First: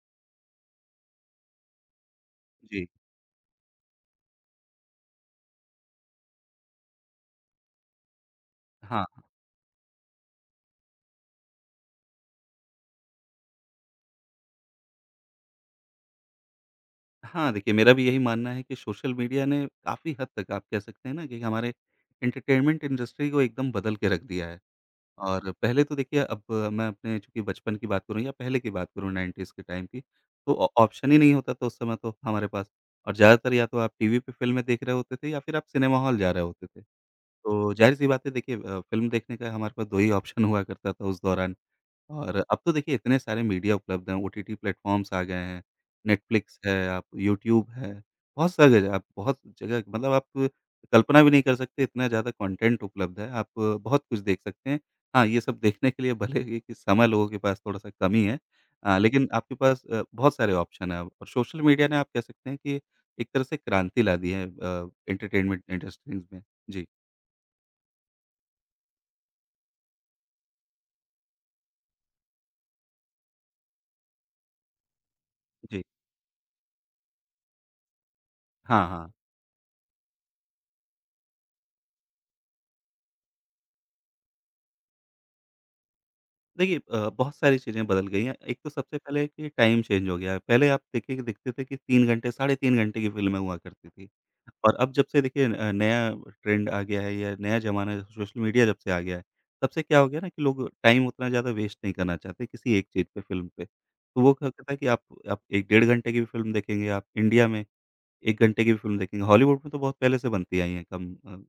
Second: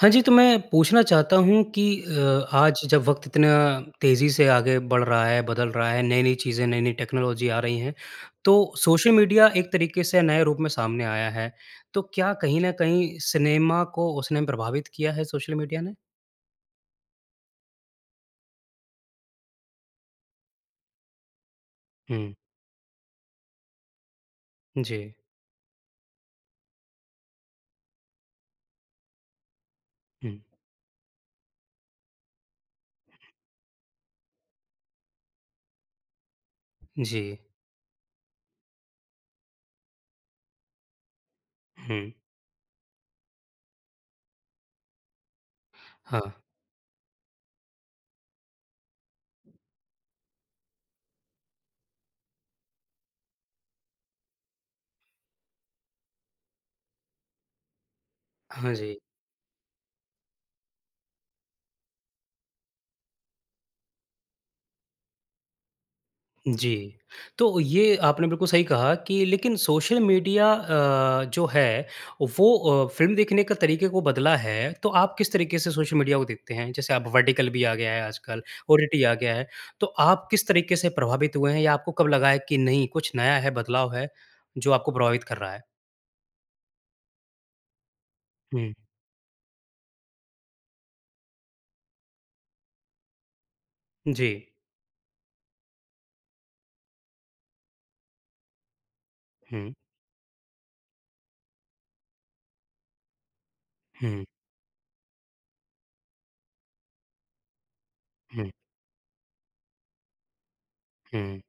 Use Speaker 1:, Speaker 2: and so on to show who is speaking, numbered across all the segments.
Speaker 1: हाँ जी, तो मैं पूछना चाहता हूँ कि आज
Speaker 2: जी।
Speaker 1: जब वक़्त इतना तेज़ी से आगे बढ़ रहा है, बदल रहा है, नई-नई चीज़ें, नई-नई टेक्नोलॉजी आ रही हैं, तो
Speaker 2: हाँ,
Speaker 1: सोशल मीडिया एक तरीके से नए रूप में सामने आया है। तो क्या कहीं न कहीं सिनेमा को उसने प्रभावित किया है सोशल मीडिया ने?
Speaker 2: हाँ, देखिए मेरा भी यही मानना है कि सोशल मीडिया ने काफ़ी हद तक आप कह सकते हैं ना कि हमारे
Speaker 1: हुँ,
Speaker 2: एंटरटेनमेंट इंडस्ट्री को एकदम बदल के रख दिया है।
Speaker 1: जी।
Speaker 2: और पहले तो देखिए अब मैं अपने चूँकि बचपन की बात करूँ या पहले की बात करूँ 90s के टाइम की,
Speaker 1: हुँ,
Speaker 2: तो ऑ ऑप्शन ही नहीं होता था उस समय तो हमारे पास। और ज़्यादातर या तो आप टीवी पे फ़िल्में देख रहे होते थे या फिर आप सिनेमा हॉल जा रहे होते थे।
Speaker 1: जी।
Speaker 2: तो ज़ाहिर-सी बात है देखिए फ़िल्म देखने का हमारे पास 2 ही ऑप्शन हुआ करता था उस दौरान।
Speaker 1: हुँ,
Speaker 2: और अब तो देखिए इतने सारे मीडिया उपलब्ध हैं, ओटीटी प्लेटफ़ॉर्म्स आ गए हैं,
Speaker 1: हाँ।
Speaker 2: नेटफ्लिक्स है, आप यूट्यूब है, बहुत जगह मतलब आप कल्पना भी नहीं कर सकते, इतना ज़्यादा कंटेंट उपलब्ध है, आप बहुत कुछ देख सकते हैं। हाँ, ये सब देखने के लिए भले ही कि समय लोगों के पास थोड़ा-सा कमी है,
Speaker 1: हाँ जी।
Speaker 2: लेकिन आपके पास बहुत सारे ऑप्शन हैं अब और सोशल मीडिया ने आप कह सकते हैं कि एक तरह से क्रांति ला दी है, एंटरटेनमेंट इंडस्ट्रीज़ में।
Speaker 1: जी।
Speaker 2: जी।
Speaker 1: तो ये आपने बिल्कुल सही कहा कि लेकिन सोशल मीडिया जो है वो फ़िल्म देखने का तरीके को बदला है, तो आप किस तरीके से
Speaker 2: जी।
Speaker 1: सोशल मीडिया को देखते हैं? जैसे अब वर्टिकल भी आ गया है आजकल,
Speaker 2: हाँ,
Speaker 1: ओटीटी
Speaker 2: हाँ।
Speaker 1: आ गया है, तो आप किस तरीके से प्रभावित हुए हैं या आपको कब लगा है कि नहीं कुछ नया है, बदलाव है, जो आपको प्रभावित कर रहा है?
Speaker 2: देखिए बहुत सारी चीज़ें बदल गई हैं। एक तो
Speaker 1: हुँ,
Speaker 2: सबसे पहले कि टाइम चेंज हो गया है। पहले आप देखिए कि देखते थे कि 3 घंटे, साढ़े 3 घंटे की फ़िल्में हुआ करती थी
Speaker 1: जी।
Speaker 2: और अब जब से देखिए नया ट्रेंड आ गया है या नया ज़माना है, सोशल मीडिया जब से आ गया है, तब
Speaker 1: हुँ,
Speaker 2: से क्या हो गया ना कि लोग टाइम उतना ज़्यादा वेस्ट नहीं करना चाहते किसी एक चीज़ पे, फ़िल्म पे। तो
Speaker 1: हुँ,
Speaker 2: वो कहता है कि आप 1 डेढ़ घंटे की भी फ़िल्म देखेंगे, आप इंडिया में 1
Speaker 1: हुँ,
Speaker 2: घंटे की भी फ़िल्म देखेंगे। हॉलीवुड में तो बहुत पहले से बनती आई हैं कम अ,
Speaker 1: हुँ,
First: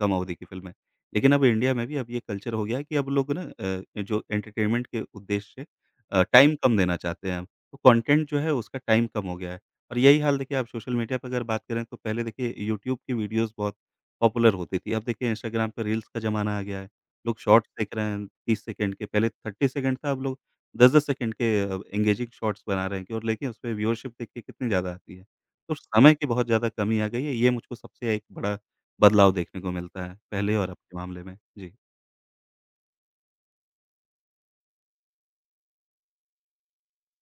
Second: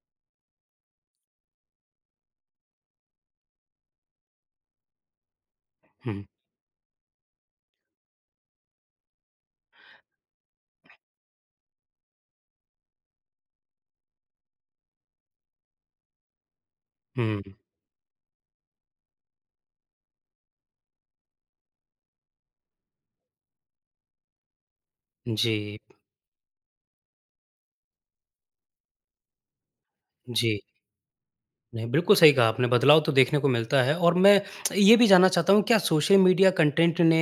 Speaker 2: कम अवधि की फ़िल्में। लेकिन अब इंडिया में भी अब ये कल्चर हो गया है कि अब लोग ना, जो एंटरटेनमेंट के उद्देश्य से
Speaker 1: हुँ,
Speaker 2: टाइम कम देना चाहते हैं। तो कंटेंट जो है उसका टाइम कम हो गया है और यही हाल देखिए आप सोशल मीडिया पे अगर बात करें तो पहले देखिए यूट्यूब की वीडियोज़ बहुत पॉपुलर होती थी। अब देखिए इंस्टाग्राम पे रील्स का ज़माना आ गया है। लोग
Speaker 1: हुँ,
Speaker 2: शॉर्ट्स देख रहे हैं 30 सेकंड के, पहले 30 सेकंड था, अब लोग 10-10 सेकंड के एंगेजिंग शॉर्ट्स बना रहे हैं, कि और लेकिन उसपे व्यूअरशिप देखिए कितनी ज़्यादा आती है। तो
Speaker 1: जी,
Speaker 2: समय की बहुत ज़्यादा कमी आ गई है, ये मुझको सबसे एक बड़ा बदलाव देखने को मिलता है, पहले
Speaker 1: जी।
Speaker 2: और अब के मामले में। जी।
Speaker 1: नहीं, बिल्कुल सही कहा आपने, बदलाव तो देखने को मिलता है और मैं ये भी जानना चाहता हूँ क्या सोशल मीडिया कंटेंट ने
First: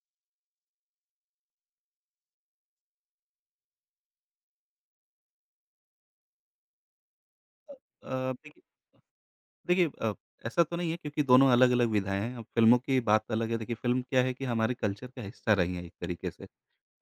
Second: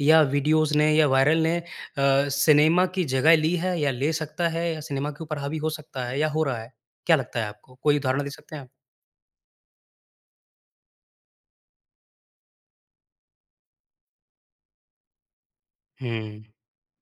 Speaker 1: या वीडियोज़ ने या वायरल ने सिनेमा की जगह ली है या ले सकता है या सिनेमा के ऊपर हावी हो सकता है या हो रहा है? क्या लगता है आपको? कोई उदाहरण दे
Speaker 2: अ,
Speaker 1: सकते
Speaker 2: देखिए
Speaker 1: हैं आप?
Speaker 2: देखिए अ, ऐसा तो नहीं है क्योंकि दोनों अलग-अलग विधाएँ हैं। अब फ़िल्मों की बात अलग है, देखिए फ़िल्म क्या है कि हमारे कल्चर का हिस्सा रही हैं एक तरीके
Speaker 1: हुँ।
Speaker 2: से।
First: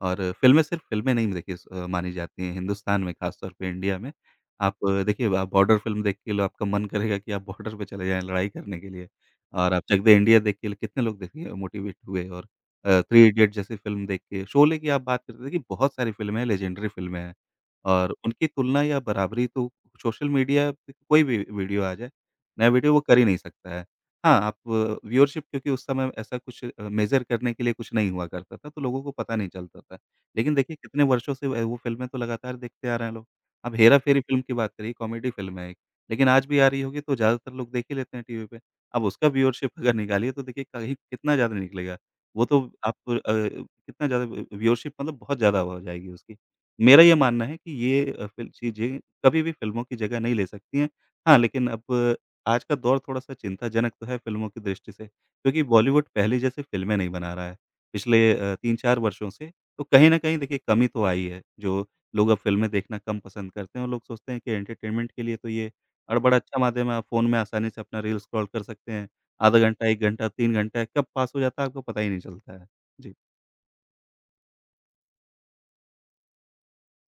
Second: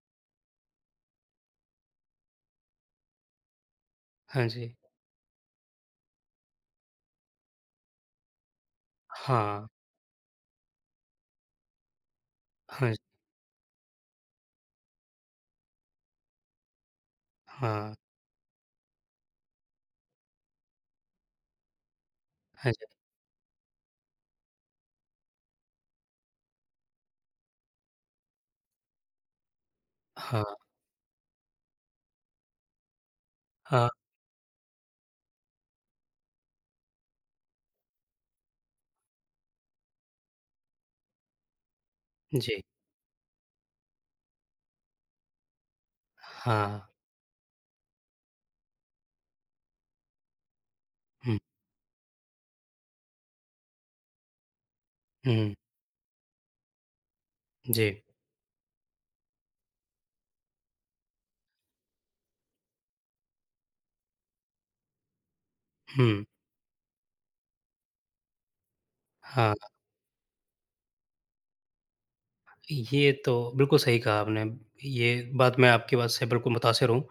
Speaker 2: और फ़िल्में सिर्फ़ फ़िल्में नहीं देखिए मानी जाती हैं हिंदुस्तान में, ख़ास तौर पे इंडिया में।
Speaker 1: हाँ जी।
Speaker 2: आप, देखिए आप बॉर्डर फ़िल्म देख के लो, आपका मन करेगा कि आप बॉर्डर पे चले जाएँ लड़ाई करने के लिए,
Speaker 1: हाँ।
Speaker 2: और आप चक दे इंडिया देख के कितने लोग देखिए मोटिवेट हुए, और
Speaker 1: हाँ जी।
Speaker 2: थ्री इडियट जैसी फ़िल्म देख के, शोले की आप बात करते देखिए, बहुत सारी फ़िल्में हैं, लेजेंडरी फ़िल्में हैं
Speaker 1: हाँ।
Speaker 2: और उनकी तुलना या बराबरी तो सोशल मीडिया पे कोई भी वीडियो आ जाए, नया
Speaker 1: हाँ जी।
Speaker 2: वीडियो, वो कर ही नहीं सकता है। हाँ, आप व्यूअरशिप क्योंकि उस समय ऐसा कुछ मेज़र करने के लिए कुछ नहीं हुआ करता था, तो लोगों को पता नहीं चलता था। लेकिन
Speaker 1: हाँ।
Speaker 2: देखिए कितने वर्षों से व वो फ़िल्में तो लगातार देखते आ रहे हैं लोग। अब
Speaker 1: हाँ।
Speaker 2: हेरा-फेरी फ़िल्म की बात करिए, कॉमेडी फ़िल्म है एक, लेकिन आज भी आ रही होगी तो ज़्यादातर लोग देख ही लेते हैं टीवी पे। अब उसका व्यूअरशिप अगर निकालिए तो देखिए कहीं कितना ज़्यादा निकलेगा। वो तो
Speaker 1: जी।
Speaker 2: आप, कितना ज़्यादा व व्यूअरशिप मतलब बहुत ज़्यादा हो जाएगी उसकी।
Speaker 1: हाँ।
Speaker 2: मेरा ये मानना है कि ये, अ, फ़िल चीज़ें कभी भी फ़िल्मों की जगह नहीं ले सकती हैं। हाँ,
Speaker 1: हुँ।
Speaker 2: लेकिन अब आज का दौर थोड़ा-सा चिंताजनक तो है फ़िल्मों की दृष्टि से,
Speaker 1: हुँ।
Speaker 2: क्योंकि बॉलीवुड पहले जैसे फ़िल्में नहीं बना रहा है,
Speaker 1: जी।
Speaker 2: पिछले 3-4 वर्षों से। तो कहीं न कहीं देखिए कमी तो आई है, जो लोग अब फ़िल्में देखना कम पसंद करते हैं और लोग सोचते हैं कि एंटरटेनमेंट के लिए तो ये और
Speaker 1: हुँ।
Speaker 2: बड़ा अच्छा माध्यम है, आप फ़ोन में आसानी से अपना रील स्क्रॉल कर सकते हैं।
Speaker 1: हाँ।
Speaker 2: आधा घंटा, 1 घंटा, 3 घंटा कब पास हो जाता है आपको पता ही नहीं चलता है।
Speaker 1: ये
Speaker 2: जी,
Speaker 1: तो बिल्कुल सही कहा आपने। ये बात मैं आपकी बात से बिल्कुल मुतासिर हूँ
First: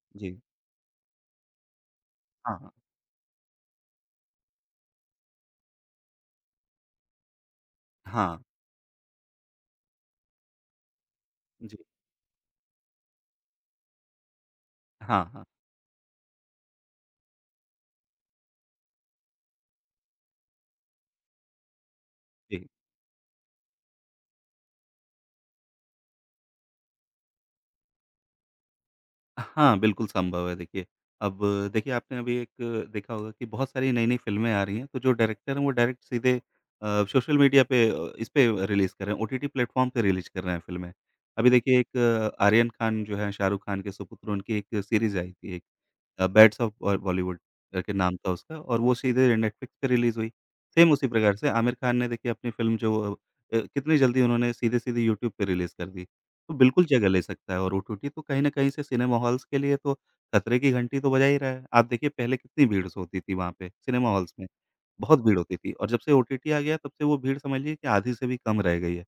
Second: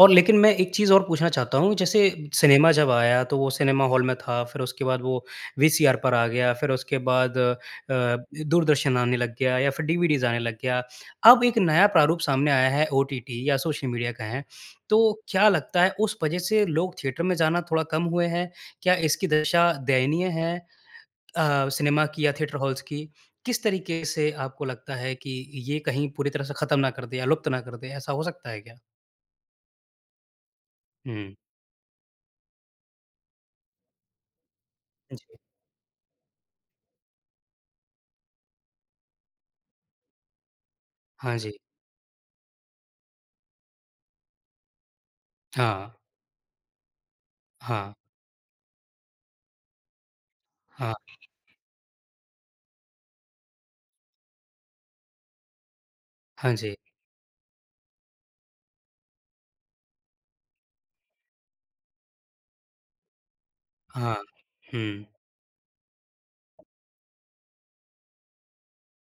Speaker 1: और लेकिन
Speaker 2: जी।
Speaker 1: मैं एक चीज़ और पूछना चाहता हूँ, जैसे
Speaker 2: हाँ, हाँ।
Speaker 1: सिनेमा जब आया तो वो सिनेमा हॉल में था, फिर उसके बाद वो वीसीआर पर आ गया, फिर उसके बाद
Speaker 2: हाँ,
Speaker 1: दूरदर्शन आने लग गया या फिर डीवीडीज़ आने लग गया। अब एक
Speaker 2: जी।
Speaker 1: नया प्रारूप सामने आया है ओटीटी या सोशल मीडिया का है, तो
Speaker 2: हाँ, हाँ।
Speaker 1: क्या लगता है उस वजह से लोग थिएटर में जाना थोड़ा कम हुए हैं? क्या इसकी दशा दयनीय है? सिनेमा की या थिएटर
Speaker 2: जी।
Speaker 1: हॉल्स की, किस तरीके से आपको लगता है कि ये कहीं पूरी तरह से ख़त्म ना कर दे या लुप्त ना कर दे, ऐसा हो सकता है क्या?
Speaker 2: हाँ, बिल्कुल संभव है देखिए।
Speaker 1: हुँ।
Speaker 2: अब देखिए आपने अभी एक देखा होगा कि बहुत सारी नई-नई फ़िल्में आ रही हैं, तो जो
Speaker 1: जी।
Speaker 2: डायरेक्टर हैं वो डायरेक्ट सीधे सोशल मीडिया पे, इस पे रिलीज़ कर रहे हैं, ओटीटी प्लेटफ़ॉर्म पे रिलीज़ कर रहे हैं फ़िल्में।
Speaker 1: हाँ
Speaker 2: अभी
Speaker 1: जी।
Speaker 2: देखिए एक, आर्यन खान जो है, शाहरुख खान के सुपुत्र, उनकी एक सीरीज़ आई थी एक,
Speaker 1: हाँ,
Speaker 2: अ, बैट्स ऑफ बॉ बॉलीवुड करके
Speaker 1: हाँ,
Speaker 2: नाम था उसका, और वो सीधे नेटफ्लिक्स पे रिलीज़ हुई। सेम
Speaker 1: हाँ,
Speaker 2: उसी प्रकार से आमिर खान ने देखिए अपनी फ़िल्म जो कितनी जल्दी उन्होंने सीधे-सीधे यूट्यूब पे रिलीज़ कर दी। तो
Speaker 1: हाँ जी,
Speaker 2: बिल्कुल जगह ले सकता है और ओटीटी तो कहीं न कहीं से सिनेमा हॉल्स के लिए तो खतरे की घंटी तो बजा ही रहा है। आप देखिए पहले कितनी भीड़ होती थी वहाँ पे सिनेमा
Speaker 1: हाँ,
Speaker 2: हॉल्स में,
Speaker 1: हुँ,
Speaker 2: बहुत भीड़ होती थी और जब से ओटीटी आ गया तब से वो भीड़ समझ लीजिए कि आधी से भी कम रह गई है।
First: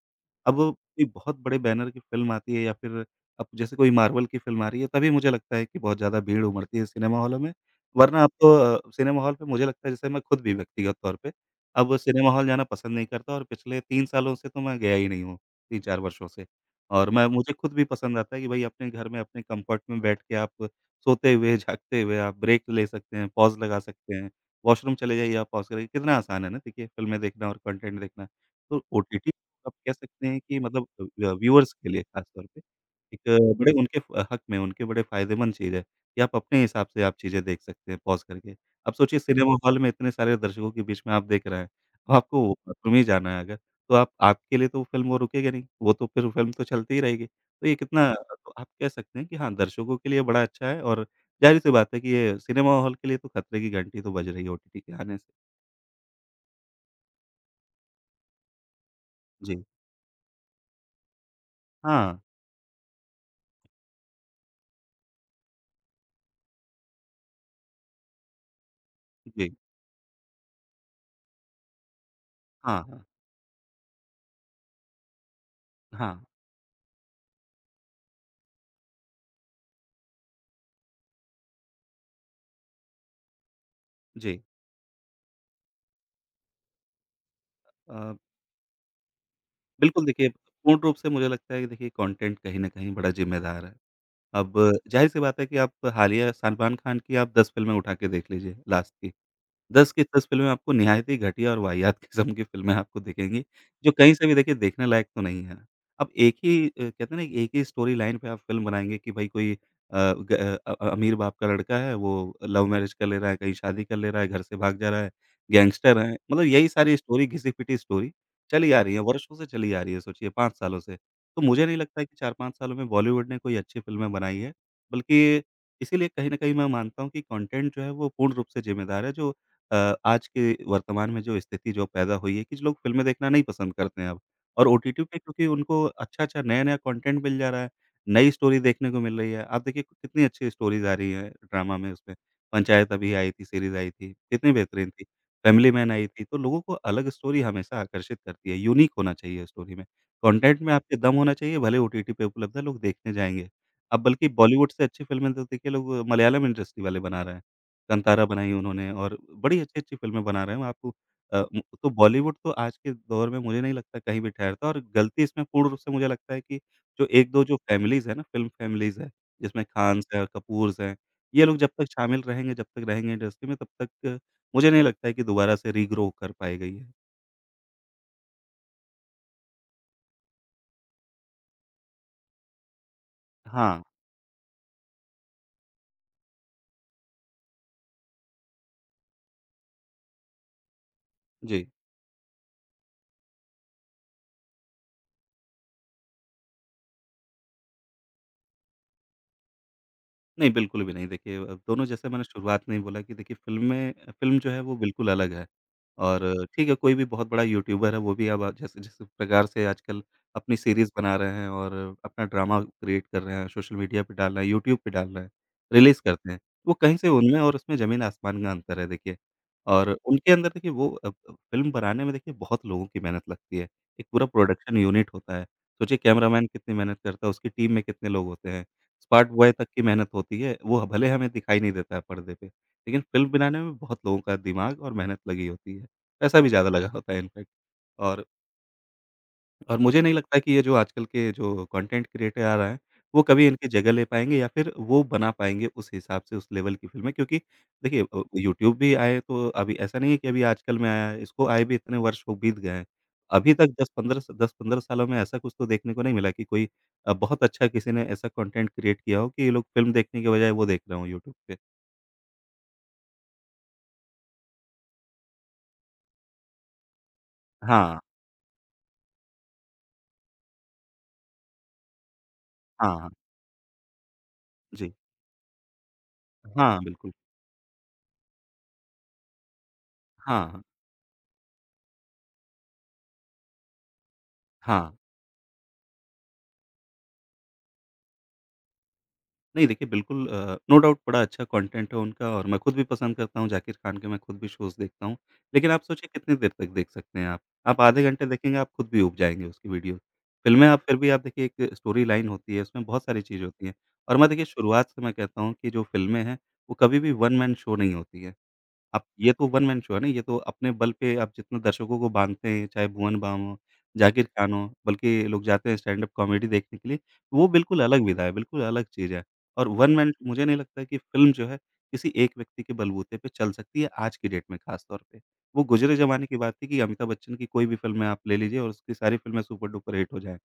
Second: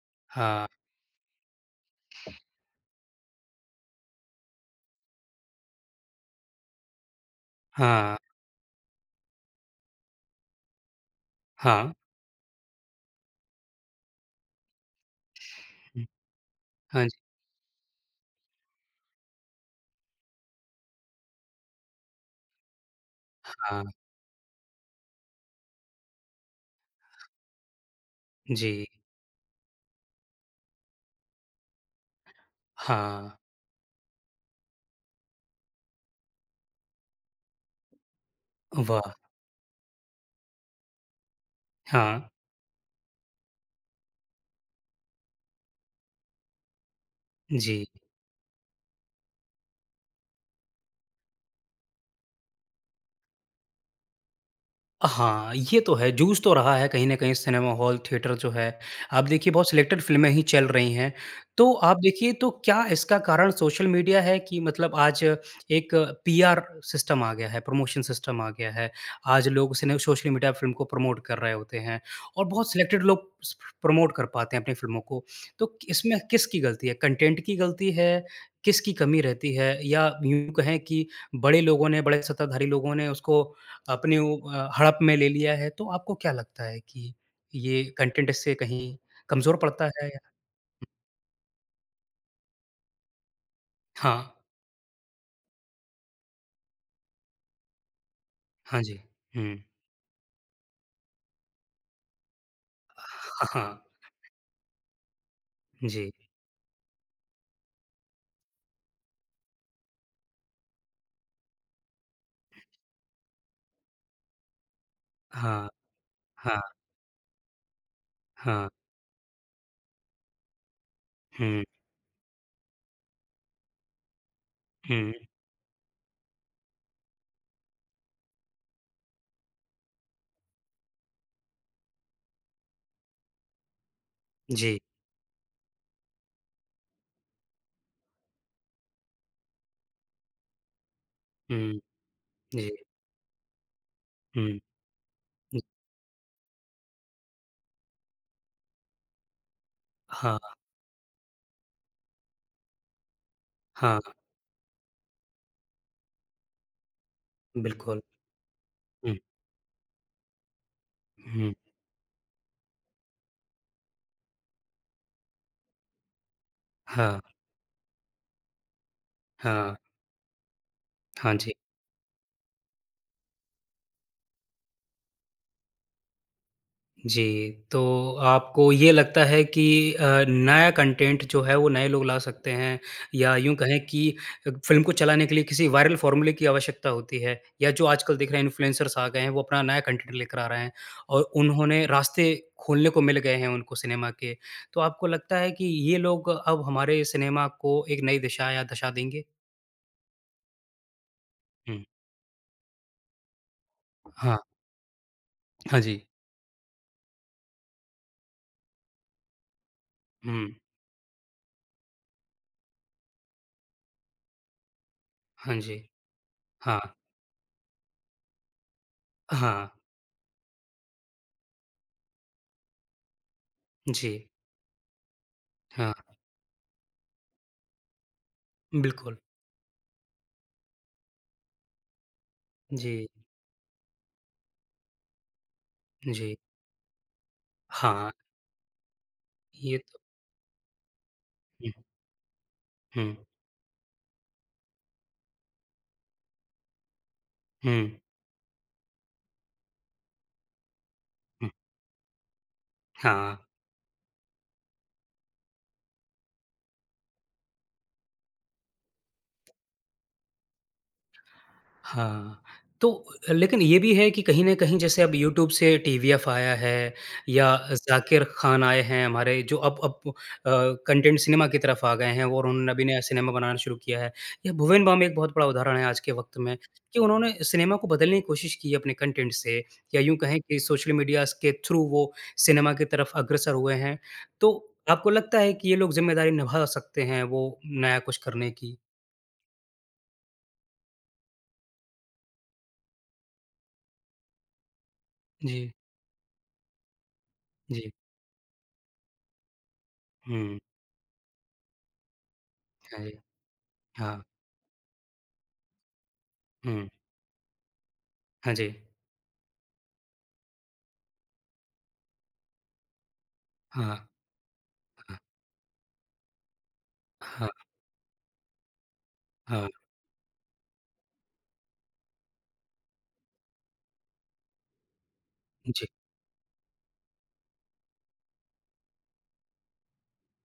Speaker 2: अब
Speaker 1: हाँ,
Speaker 2: वो कोई बहुत बड़े बैनर की फ़िल्म आती है या फिर अब जैसे कोई मार्वल की फ़िल्म आ रही है, तभी मुझे लगता है कि बहुत ज़्यादा भीड़ उमड़ती है सिनेमा हॉलों में,
Speaker 1: हाँ,
Speaker 2: वरना अब तो सिनेमा हॉल पे मुझे लगता है, जैसे मैं खुद भी व्यक्तिगत तौर पे
Speaker 1: हाँ,
Speaker 2: अब सिनेमा हॉल जाना पसंद नहीं करता, और पिछले 3 सालों से तो मैं गया ही नहीं हूँ, 3-4
Speaker 1: हुँ,
Speaker 2: वर्षों से।
Speaker 1: हाँ
Speaker 2: और
Speaker 1: जी,
Speaker 2: मैं, मुझे खुद भी पसंद आता है कि भई अपने घर में अपने कम्फ़र्ट में बैठ के आप सोते हुए, जागते हुए आप ब्रेक ले सकते हैं, पॉज़ लगा
Speaker 1: हाँ,
Speaker 2: सकते हैं, वॉशरूम चले जाइए आप पॉज़ करिए, कितना आसान है ना देखिए फ़िल्में देखना और कंटेंट देखना।
Speaker 1: जी,
Speaker 2: तो ओटीटी आप कह सकते हैं कि मतलब, व्यूअर्स के लिए ख़ास तौर पे।
Speaker 1: हाँ,
Speaker 2: एक बड़े उनके, हक में, उनके बड़े फ़ायदेमंद चीज़ है कि आप अपने हिसाब से आप चीज़ें देख सकते हैं पॉज़ करके। अब
Speaker 1: वाह!
Speaker 2: सोचिए सिनेमा हॉल में इतने सारे दर्शकों के बीच में आप देख रहे हैं, अब
Speaker 1: हाँ,
Speaker 2: आपको बाथरूम ही जाना है अगर, तो आप आपके लिए तो फ़िल्म वो रुकेगी नहीं, वो तो फिर फ़िल्म तो चलती ही रहेगी। तो ये
Speaker 1: जी।
Speaker 2: कितना, तो आप कह सकते हैं कि हाँ, दर्शकों के लिए बड़ा अच्छा है और ज़ाहिर-सी बात है कि ये सिनेमा हॉल के लिए तो खतरे की घंटी तो बज रही है ओटीटी के आने से।
Speaker 1: हाँ, ये तो है, जूझ तो रहा है कहीं न कहीं सिनेमा हॉल, थिएटर जो है। आप देखिए
Speaker 2: जी।
Speaker 1: बहुत सिलेक्टेड फ़िल्में ही चल रही हैं। तो आप
Speaker 2: हाँ,
Speaker 1: देखिए तो क्या इसका कारण सोशल मीडिया है कि मतलब आज एक पीआर सिस्टम आ गया है, प्रमोशन सिस्टम आ गया है। आज
Speaker 2: जी।
Speaker 1: लोग सिने सोशल मीडिया फ़िल्म को प्रमोट कर रहे होते हैं और बहुत
Speaker 2: हाँ,
Speaker 1: सिलेक्टेड
Speaker 2: हाँ।
Speaker 1: लोग स प्रमोट कर पाते हैं अपनी फ़िल्मों को। तो क
Speaker 2: हाँ,
Speaker 1: इसमें किसकी गलती है? कंटेंट की गलती है? किसकी कमी रहती है? या यूँ कहें कि बड़े लोगों ने, बड़े सत्ताधारी लोगों ने उसको अपने वो
Speaker 2: जी।
Speaker 1: हड़प में ले लिया है, तो आपको क्या लगता है कि ये
Speaker 2: अ
Speaker 1: कंटेंट इससे कहीं कमज़ोर पड़ता
Speaker 2: बिल्कुल,
Speaker 1: है या
Speaker 2: देखिए पूर्ण रूप से मुझे लगता है कि देखिए कंटेंट कहीं न कहीं बड़ा ज़िम्मेदार है।
Speaker 1: हाँ,
Speaker 2: अब ज़ाहिर-सी बात है कि आप हालिया सलमान खान की आप 10 फ़िल्में उठा के देख लीजिए
Speaker 1: हाँ
Speaker 2: लास्ट
Speaker 1: जी।
Speaker 2: की,
Speaker 1: हुँ।
Speaker 2: 10 की 10 फ़िल्में आपको निहायत ही घटिया और वाहियात किस्म की फ़िल्में आपको दिखेंगी,
Speaker 1: हाँ, हाँ।
Speaker 2: जो कहीं से भी देखिए देखने लायक तो नहीं है। अब
Speaker 1: जी।
Speaker 2: एक ही, कहते हैं ना कि एक ही स्टोरी लाइन पे आप फ़िल्म बनाएँगे कि भाई कोई, ग अमीर बाप का लड़का है, वो लव मैरिज कर ले रहा है, कहीं शादी कर ले रहा है, घर से भाग जा रहा है,
Speaker 1: हाँ,
Speaker 2: गैंगस्टर है, मतलब
Speaker 1: हाँ,
Speaker 2: यही सारी स्टोरी घिसी-पिटी स्टोरी
Speaker 1: हाँ।
Speaker 2: चली आ रही है, वर्षों से चली आ रही है, सोचिए 5 सालों से। तो
Speaker 1: हुँ,
Speaker 2: मुझे नहीं लगता है कि 4-5 सालों में बॉलीवुड ने कोई अच्छी फ़िल्में बनाई हैं,
Speaker 1: हुँ।
Speaker 2: बल्कि इसीलिए कहीं न कहीं मैं मानता हूँ कि कंटेंट जो है वो पूर्ण रूप से ज़िम्मेदार है, जो आज के वर्तमान में जो स्थिति जो पैदा हुई है कि लोग फ़िल्में देखना नहीं पसंद करते हैं अब, और
Speaker 1: जी।
Speaker 2: ओटीटी पे क्योंकि उनको अच्छा-अच्छा, नया-नया कंटेंट मिल जा रहा है, नई स्टोरी देखने को मिल रही है। आप देखिए कितनी अच्छी स्टोरीज़ आ रही हैं ड्रामा
Speaker 1: हुँ,
Speaker 2: में उसमें।
Speaker 1: जी।
Speaker 2: पंचायत अभी आई थी, सीरीज़ आई थी, कितनी
Speaker 1: हुँ,
Speaker 2: बेहतरीन थी।
Speaker 1: हुँ।
Speaker 2: फैमिली मैन आई थी, तो लोगों को अलग स्टोरी हमेशा आकर्षित करती है, यूनिक होना चाहिए स्टोरी में।
Speaker 1: हाँ,
Speaker 2: कंटेंट में आपके दम होना चाहिए, भले ओटीटी पे उपलब्ध है, लोग देखने जाएँगे।
Speaker 1: हाँ,
Speaker 2: अब बल्कि बॉलीवुड से अच्छी फ़िल्में तो देखिए लोग मलयालम इंडस्ट्री वाले बना रहे हैं।
Speaker 1: बिल्कुल।
Speaker 2: कांतारा बनाई उन्होंने
Speaker 1: हुँ,
Speaker 2: और बड़ी अच्छी-अच्छी फ़िल्में बना रहे हैं आपको,
Speaker 1: हुँ।
Speaker 2: तो बॉलीवुड तो आज के दौर में मुझे नहीं लगता कहीं भी ठहरता, और गलती इसमें पूर्ण रूप से मुझे लगता है कि जो
Speaker 1: हाँ,
Speaker 2: 1-2 जो फ़ैमिलीज़ है ना, फ़िल्म फ़ैमिलीज़ है, जिसमें
Speaker 1: हाँ।
Speaker 2: खान्स हैं, कपूर्स हैं,
Speaker 1: हाँ
Speaker 2: ये
Speaker 1: जी।
Speaker 2: लोग जब तक शामिल रहेंगे, जब तक रहेंगे इंडस्ट्री में तब तक मुझे नहीं लगता है कि दोबारा से रीग्रो कर पाएगा ये।
Speaker 1: जी, तो आपको ये लगता है कि नया कंटेंट जो है वो नए लोग ला सकते हैं या यूँ कहें
Speaker 2: हाँ,
Speaker 1: कि फ़िल्म को चलाने के लिए किसी वायरल फ़ॉर्मूले की आवश्यकता होती है या जो आजकल दिख रहे हैं इन्फ्लुएंसर्स आ गए हैं वो अपना नया कंटेंट लेकर आ रहे हैं और
Speaker 2: जी।
Speaker 1: उन्होंने रास्ते खोलने को मिल गए हैं उनको सिनेमा के। तो आपको लगता है कि ये लोग अब हमारे सिनेमा को एक नई दिशा या दशा देंगे?
Speaker 2: नहीं, बिल्कुल भी नहीं देखिए
Speaker 1: हुँ,
Speaker 2: दोनों जैसे मैंने शुरुआत में ही बोला कि देखिए फ़िल्में
Speaker 1: हाँ,
Speaker 2: फ़िल्म जो है वो बिल्कुल अलग है
Speaker 1: हाँ जी।
Speaker 2: और ठीक है, कोई भी बहुत बड़ा यूट्यूबर है, वो भी अब जैसे जिस प्रकार से आजकल
Speaker 1: हुँ,
Speaker 2: अपनी सीरीज़ बना रहे हैं और अपना ड्रामा क्रिएट कर रहे हैं, सोशल मीडिया पे डाल रहे हैं, यूट्यूब पे डाल रहे हैं,
Speaker 1: हाँ जी,
Speaker 2: रिलीज़ करते हैं। वो
Speaker 1: हाँ,
Speaker 2: कहीं से उनमें और उसमें ज़मीन-आसमान का अंतर है देखिए
Speaker 1: हाँ,
Speaker 2: और उनके अंदर देखिए वो फ़िल्म बनाने में देखिए बहुत लोगों की मेहनत लगती है। एक पूरा
Speaker 1: जी,
Speaker 2: प्रोडक्शन यूनिट होता है।
Speaker 1: हाँ,
Speaker 2: सोचिए कैमरामैन कितनी मेहनत करता है, उसकी टीम में कितने लोग होते हैं।
Speaker 1: बिल्कुल।
Speaker 2: स्पार्ट बॉय तक की मेहनत होती है, वो भले हमें दिखाई नहीं देता है पर्दे पे, लेकिन
Speaker 1: जी,
Speaker 2: फ़िल्म बनाने में बहुत लोगों का दिमाग और मेहनत लगी होती है।
Speaker 1: जी।
Speaker 2: पैसा भी ज़्यादा लगा होता है इनफैक्ट
Speaker 1: हाँ,
Speaker 2: और
Speaker 1: ये तो
Speaker 2: मुझे नहीं लगता कि ये जो आजकल के जो
Speaker 1: हुँ,
Speaker 2: कंटेंट क्रिएटर आ रहे हैं,
Speaker 1: हुँ,
Speaker 2: वो कभी इनकी जगह ले पाएँगे या फिर वो बना पाएँगे उस हिसाब से उस लेवल की फ़िल्में क्योंकि
Speaker 1: हुँ,
Speaker 2: देखिए यूट्यूब भी आए तो अभी ऐसा नहीं है कि अभी आजकल में आया है, इसको
Speaker 1: हुँ,
Speaker 2: आए भी इतने वर्ष हो बीत गए हैं।
Speaker 1: हाँ,
Speaker 2: अभी तक 10-15 सालों में ऐसा कुछ तो देखने को नहीं मिला कि कोई बहुत अच्छा किसी ने ऐसा कंटेंट क्रिएट किया हो कि ये लोग फ़िल्म देखने के बजाय वो देख रहे हों यूट्यूब पे।
Speaker 1: हाँ, तो लेकिन ये भी है कि कहीं न कहीं जैसे अब यूट्यूब से टीवीएफ आया है या
Speaker 2: हाँ,
Speaker 1: ज़ाकिर खान आए हैं हमारे जो अब कंटेंट सिनेमा की तरफ आ गए हैं और उन्होंने अभी
Speaker 2: हाँ,
Speaker 1: नया
Speaker 2: हाँ।
Speaker 1: सिनेमा बनाना शुरू किया है। या भुवन
Speaker 2: जी।
Speaker 1: बाम एक बहुत बड़ा उदाहरण है आज के वक़्त में
Speaker 2: हाँ,
Speaker 1: कि
Speaker 2: बिल्कुल।
Speaker 1: उन्होंने सिनेमा को बदलने की कोशिश की है अपने कंटेंट से या यूँ कहें
Speaker 2: हाँ,
Speaker 1: कि
Speaker 2: हाँ।
Speaker 1: सोशल मीडियाज़ के थ्रू वो सिनेमा की तरफ अग्रसर हुए हैं। तो
Speaker 2: हाँ।
Speaker 1: आपको लगता है कि ये लोग ज़िम्मेदारी निभा सकते हैं वो नया कुछ करने की?
Speaker 2: नहीं देखिए बिल्कुल नो डाउट बड़ा अच्छा कंटेंट है उनका और मैं खुद भी पसंद करता हूँ जाकिर खान के मैं खुद भी शोज़ देखता हूँ। लेकिन
Speaker 1: जी,
Speaker 2: आप सोचिए कितनी देर तक देख सकते हैं आप? आप
Speaker 1: जी।
Speaker 2: आधे घंटे देखेंगे आप खुद भी ऊब जाएँगे उसकी वीडियो।
Speaker 1: हुँ,
Speaker 2: फ़िल्में आप फिर भी आप देखिए एक स्टोरी लाइन होती है उसमें
Speaker 1: हाँ
Speaker 2: बहुत
Speaker 1: जी,
Speaker 2: सारी चीज़ होती हैं। और
Speaker 1: हाँ।
Speaker 2: मैं देखिए शुरुआत से मैं कहता हूँ कि जो फ़िल्में हैं वो
Speaker 1: हुँ।
Speaker 2: कभी भी वन मैन शो नहीं होती है।
Speaker 1: हाँ जी।
Speaker 2: आप ये तो वन मैन शो है ना, ये तो अपने बल पे आप जितना दर्शकों को बाँधते हैं, चाहे भुवन बाम हो,
Speaker 1: हाँ,
Speaker 2: जाकिर खान हो,
Speaker 1: हाँ,
Speaker 2: बल्कि लोग जाते हैं स्टैंड अप कॉमेडी देखने के लिए,
Speaker 1: हाँ,
Speaker 2: वो
Speaker 1: हाँ।
Speaker 2: बिल्कुल अलग विधा है, बिल्कुल अलग चीज़ है। और
Speaker 1: हाँ,
Speaker 2: वन मैन मुझे नहीं लगता है कि फ़िल्म जो है, किसी एक व्यक्ति के बलबूते पे चल सकती है आज की डेट में ख़ास तौर पे। वो
Speaker 1: जी,
Speaker 2: गुज़रे ज़माने की बात थी कि अमिताभ बच्चन की कोई भी फ़िल्में आप ले लीजिए और उसकी सारी फ़िल्में सुपर डुपर हिट हो जाएँ।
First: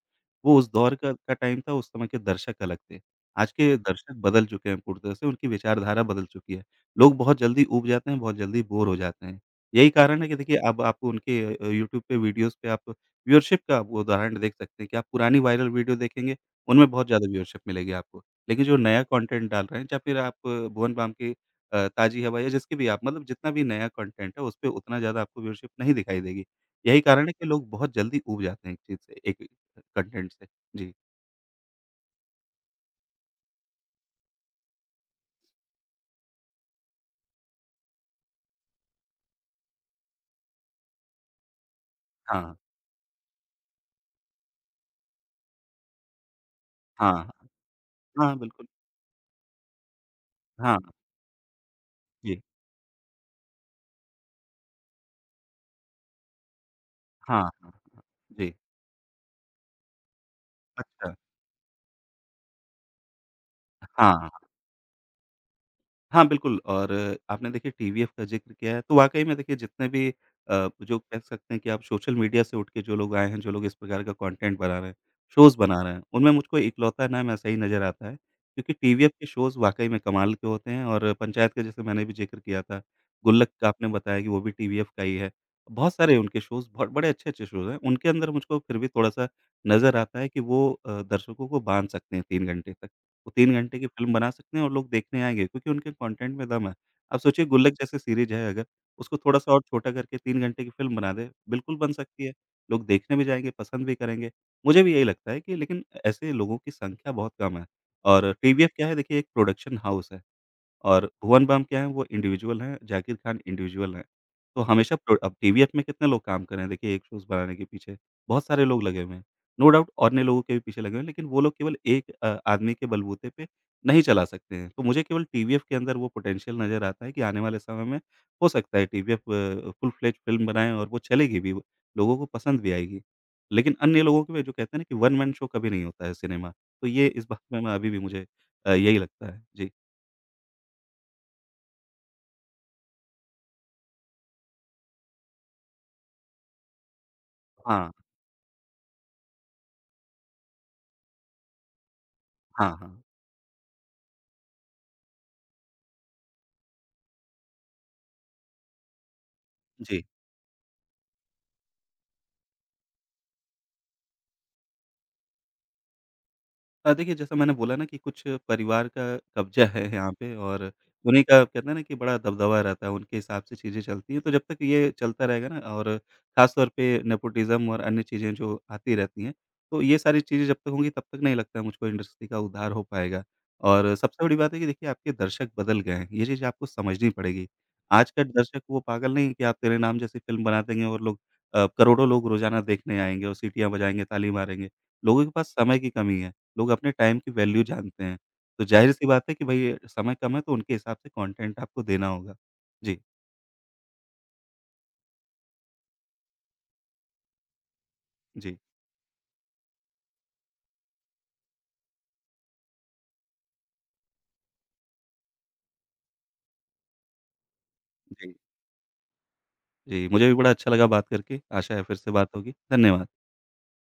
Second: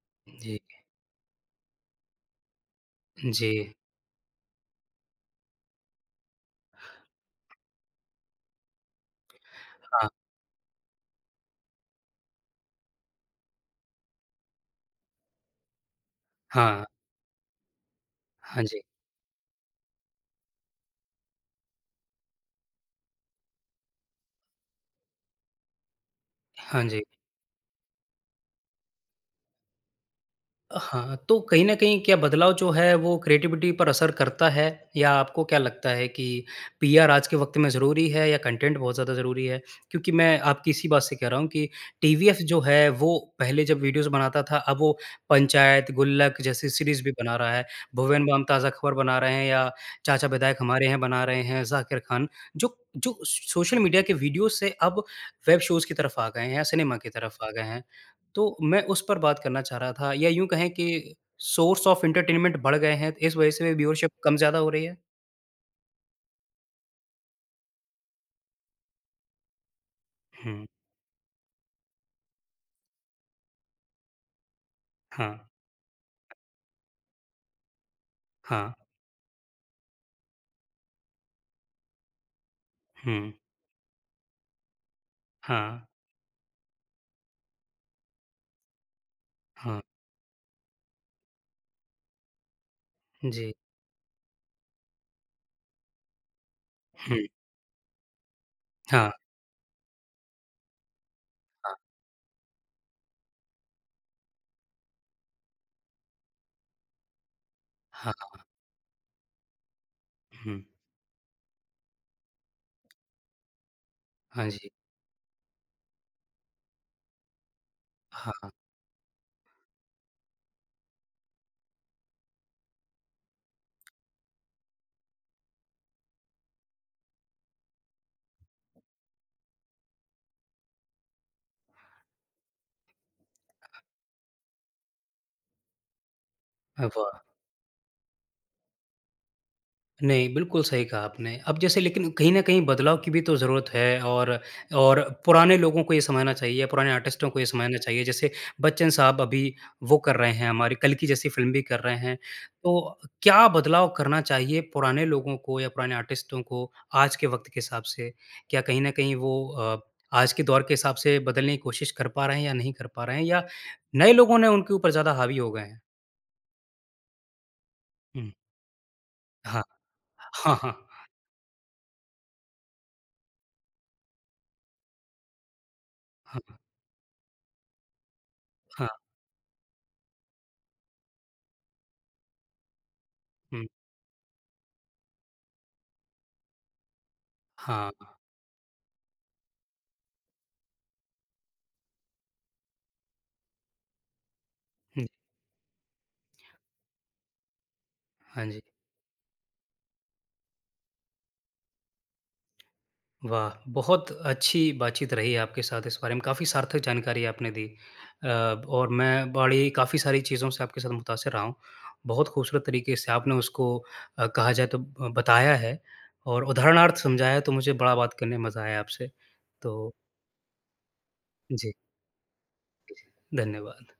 Speaker 2: वो
Speaker 1: जी,
Speaker 2: उस दौर का टाइम था, उस समय के दर्शक अलग थे। आज
Speaker 1: जी।
Speaker 2: के दर्शक बदल चुके हैं पूरी तरह से, उनकी विचारधारा बदल चुकी है। लोग बहुत जल्दी ऊब जाते हैं, बहुत जल्दी बोर हो जाते हैं। यही
Speaker 1: हाँ,
Speaker 2: कारण है कि देखिए अब आपको उनके यूट्यूब पे वीडियोज़ पे आप व्यूअरशिप का आप उदाहरण देख सकते हैं कि आप पुरानी वायरल वीडियो देखेंगे,
Speaker 1: हाँ।
Speaker 2: उनमें बहुत ज़्यादा व्यूअरशिप मिलेगी आपको।
Speaker 1: हाँ
Speaker 2: लेकिन जो
Speaker 1: जी,
Speaker 2: नया कंटेंट डाल रहे हैं या फिर आप भुवन बाम की ताज़ी हवा या जिसकी भी आप मतलब जितना भी नया कंटेंट है, उसपे उतना ज़्यादा आपको व्यूअरशिप नहीं दिखाई देगी।
Speaker 1: हाँ
Speaker 2: यही
Speaker 1: जी।
Speaker 2: कारण है कि लोग बहुत जल्दी ऊब जाते हैं एक चीज़ से, एक कंटेंट से। जी।
Speaker 1: हाँ, तो कहीं न कहीं क्या बदलाव जो है वो क्रिएटिविटी पर असर करता है? या आपको क्या लगता है कि पीआर आज के वक़्त में ज़रूरी है या कंटेंट बहुत ज़्यादा ज़रूरी है? क्योंकि मैं आपकी इसी बात से कह रहा हूँ कि टीवीएफ
Speaker 2: हाँ,
Speaker 1: जो है वो पहले जब वीडियोज़ बनाता था अब वो पंचायत, गुल्लक जैसी सीरीज़ भी
Speaker 2: हाँ,
Speaker 1: बना रहा है। भुवन
Speaker 2: हाँ,
Speaker 1: बाम
Speaker 2: बिल्कुल।
Speaker 1: ताज़ा खबर बना रहे हैं या चाचा विधायक
Speaker 2: हाँ,
Speaker 1: हमारे हैं बना रहे हैं, ज़ाकिर खान
Speaker 2: जी।
Speaker 1: जो जो सोशल मीडिया के वीडियो से अब वेब शोज़ की तरफ आ गए हैं या सिनेमा की तरफ
Speaker 2: हाँ,
Speaker 1: आ गए
Speaker 2: हाँ,
Speaker 1: हैं।
Speaker 2: जी।
Speaker 1: तो मैं उस पर बात करना चाह रहा था या यूँ कहें
Speaker 2: अच्छा।
Speaker 1: कि सोर्स ऑफ एंटरटेनमेंट बढ़ गए हैं, इस वजह से व्यूअरशिप
Speaker 2: हाँ।
Speaker 1: कम ज़्यादा हो रही है।
Speaker 2: हाँ, बिल्कुल और आपने देखिए टीवीएफ का ज़िक्र किया है, तो वाक़ई में देखिए जितने भी
Speaker 1: हुँ,
Speaker 2: जो कह सकते हैं कि आप सोशल मीडिया से उठ के जो लोग आए हैं, जो लोग इस प्रकार का कंटेंट बना रहे हैं,
Speaker 1: हाँ,
Speaker 2: शोज़ बना रहे हैं, उनमें मुझको इकलौता नाम ऐसा ही नज़र आता है,
Speaker 1: हाँ,
Speaker 2: क्योंकि टीवीएफ के शोज़ वाक़ई में कमाल के होते हैं और पंचायत का जैसे मैंने भी ज़िक्र किया था,
Speaker 1: हुँ,
Speaker 2: गुल्लक का आपने बताया कि वो भी टीवीएफ का ही है।
Speaker 1: हाँ,
Speaker 2: बहुत सारे उनके शोज़ बहुत बड़े अच्छे-अच्छे शोज़ हैं, उनके अंदर मुझको फिर भी थोड़ा-सा
Speaker 1: हाँ,
Speaker 2: नज़र आता है कि वो दर्शकों को बाँध सकते हैं 3 घंटे तक। वो 3
Speaker 1: जी,
Speaker 2: घंटे की फ़िल्म बना सकते हैं और लोग देखने आएँगे क्योंकि उनके कंटेंट में दम है। आप
Speaker 1: हुँ,
Speaker 2: सोचिए गुल्लक जैसे सीरीज़ है अगर,
Speaker 1: हाँ,
Speaker 2: उसको थोड़ा-सा और छोटा करके 3 घंटे की फ़िल्म बना दें,
Speaker 1: हाँ,
Speaker 2: बिल्कुल बन सकती है। लोग देखने भी जाएँगे, पसंद भी करेंगे। मुझे भी यही लगता है कि लेकिन ऐसे लोगों की संख्या बहुत कम है
Speaker 1: हाँ,
Speaker 2: और टीवीएफ क्या है देखिए एक प्रोडक्शन हाउस है।
Speaker 1: हुँ,
Speaker 2: और भुवन बाम क्या हैं, वो इंडिविजुअल हैं, जाकिर खान इंडिविजुअल हैं।
Speaker 1: हाँ
Speaker 2: तो
Speaker 1: जी,
Speaker 2: हमेशा प्रो अब टीवीएफ में कितने लोग काम कर रहे हैं, देखिए एक शोज़ बनाने के पीछे, बहुत
Speaker 1: हाँ,
Speaker 2: सारे लोग लगे हुए हैं। नो डाउट अन्य लोगों के भी पीछे लगे हुए हैं, लेकिन वो लोग केवल एक आदमी के बलबूते पे नहीं चला सकते हैं। तो मुझे केवल टीवीएफ के अंदर वो पोटेंशियल नज़र आता है कि आने वाले समय में हो सकता है टीवीएफ फुल फ्लेज्ड फ़िल्म बनाएँ और वो चलेगी भी, लोगों को पसंद भी आएगी। लेकिन अन्य लोगों के में जो कहते हैं ना कि वन मैन शो कभी नहीं होता है सिनेमा, तो ये
Speaker 1: वाह!
Speaker 2: इस बात में मैं अभी भी मुझे अ, यही लगता है। जी।
Speaker 1: नहीं, बिल्कुल सही कहा आपने। अब जैसे लेकिन कहीं न कहीं बदलाव की भी तो ज़रूरत है और और पुराने लोगों को ये समझना चाहिए, पुराने आर्टिस्टों को ये समझना
Speaker 2: हाँ।
Speaker 1: चाहिए। जैसे बच्चन साहब अभी वो कर रहे हैं, हमारी कल की जैसी फ़िल्म भी कर रहे हैं।
Speaker 2: हाँ,
Speaker 1: तो
Speaker 2: हाँ।
Speaker 1: क्या बदलाव करना चाहिए पुराने लोगों को या पुराने आर्टिस्टों को आज के वक़्त के हिसाब से? क्या कहीं न कहीं वो
Speaker 2: जी।
Speaker 1: आज के दौर के हिसाब से बदलने की कोशिश कर पा रहे हैं या नहीं कर पा रहे हैं? या नए लोगों ने उनके ऊपर ज़्यादा हावी हो गए हैं?
Speaker 2: देखिए, जैसा मैंने बोला ना कि कुछ
Speaker 1: हुँ,
Speaker 2: परिवार का
Speaker 1: हाँ।
Speaker 2: कब्ज़ा है यहाँ पे
Speaker 1: हाँ,
Speaker 2: और
Speaker 1: हाँ।
Speaker 2: उन्हीं का कहते हैं ना कि बड़ा दबदबा रहता है, उनके हिसाब से चीज़ें चलती हैं। तो जब तक ये चलता रहेगा ना और
Speaker 1: हाँ,
Speaker 2: ख़ास तौर पे नेपोटिज़्म और अन्य चीज़ें जो
Speaker 1: हाँ।
Speaker 2: आती रहती हैं, तो ये सारी चीज़ें जब तक होंगी तब तक नहीं लगता है मुझको इंडस्ट्री का उद्धार हो पाएगा।
Speaker 1: हुँ,
Speaker 2: और सबसे बड़ी बात है कि देखिए आपके दर्शक बदल गए हैं, ये चीज़ आपको समझनी पड़ेगी।
Speaker 1: हाँ।
Speaker 2: आज
Speaker 1: हाँ,
Speaker 2: का दर्शक वो पागल नहीं है कि आप तेरे नाम जैसी फ़िल्म बना देंगे और लोग करोड़ों लोग रोज़ाना देखने आएँगे और सीटियाँ बजाएँगे, ताली मारेंगे।
Speaker 1: हाँ।
Speaker 2: लोगों के पास समय की कमी है। लोग अपने टाइम की वैल्यू जानते हैं।
Speaker 1: हाँ जी,
Speaker 2: तो ज़ाहिर-सी बात है कि भई समय कम है तो उनके हिसाब से कंटेंट आपको देना होगा। जी,
Speaker 1: वाह! बहुत अच्छी बातचीत रही आपके साथ इस बारे में, काफ़ी सार्थक जानकारी आपने दी।
Speaker 2: जी,
Speaker 1: और मैं बड़ी काफ़ी सारी चीज़ों से आपके साथ मुतासिर रहा हूँ। बहुत खूबसूरत तरीके से आपने उसको कहा जाए तो बताया है और उदाहरणार्थ समझाया, तो मुझे बड़ा बात
Speaker 2: जी,
Speaker 1: करने में मज़ा आया आपसे। तो
Speaker 2: जी। मुझे भी बड़ा अच्छा लगा बात करके,
Speaker 1: जी,
Speaker 2: आशा है फिर से बात होगी। धन्यवाद।
Speaker 1: धन्यवाद।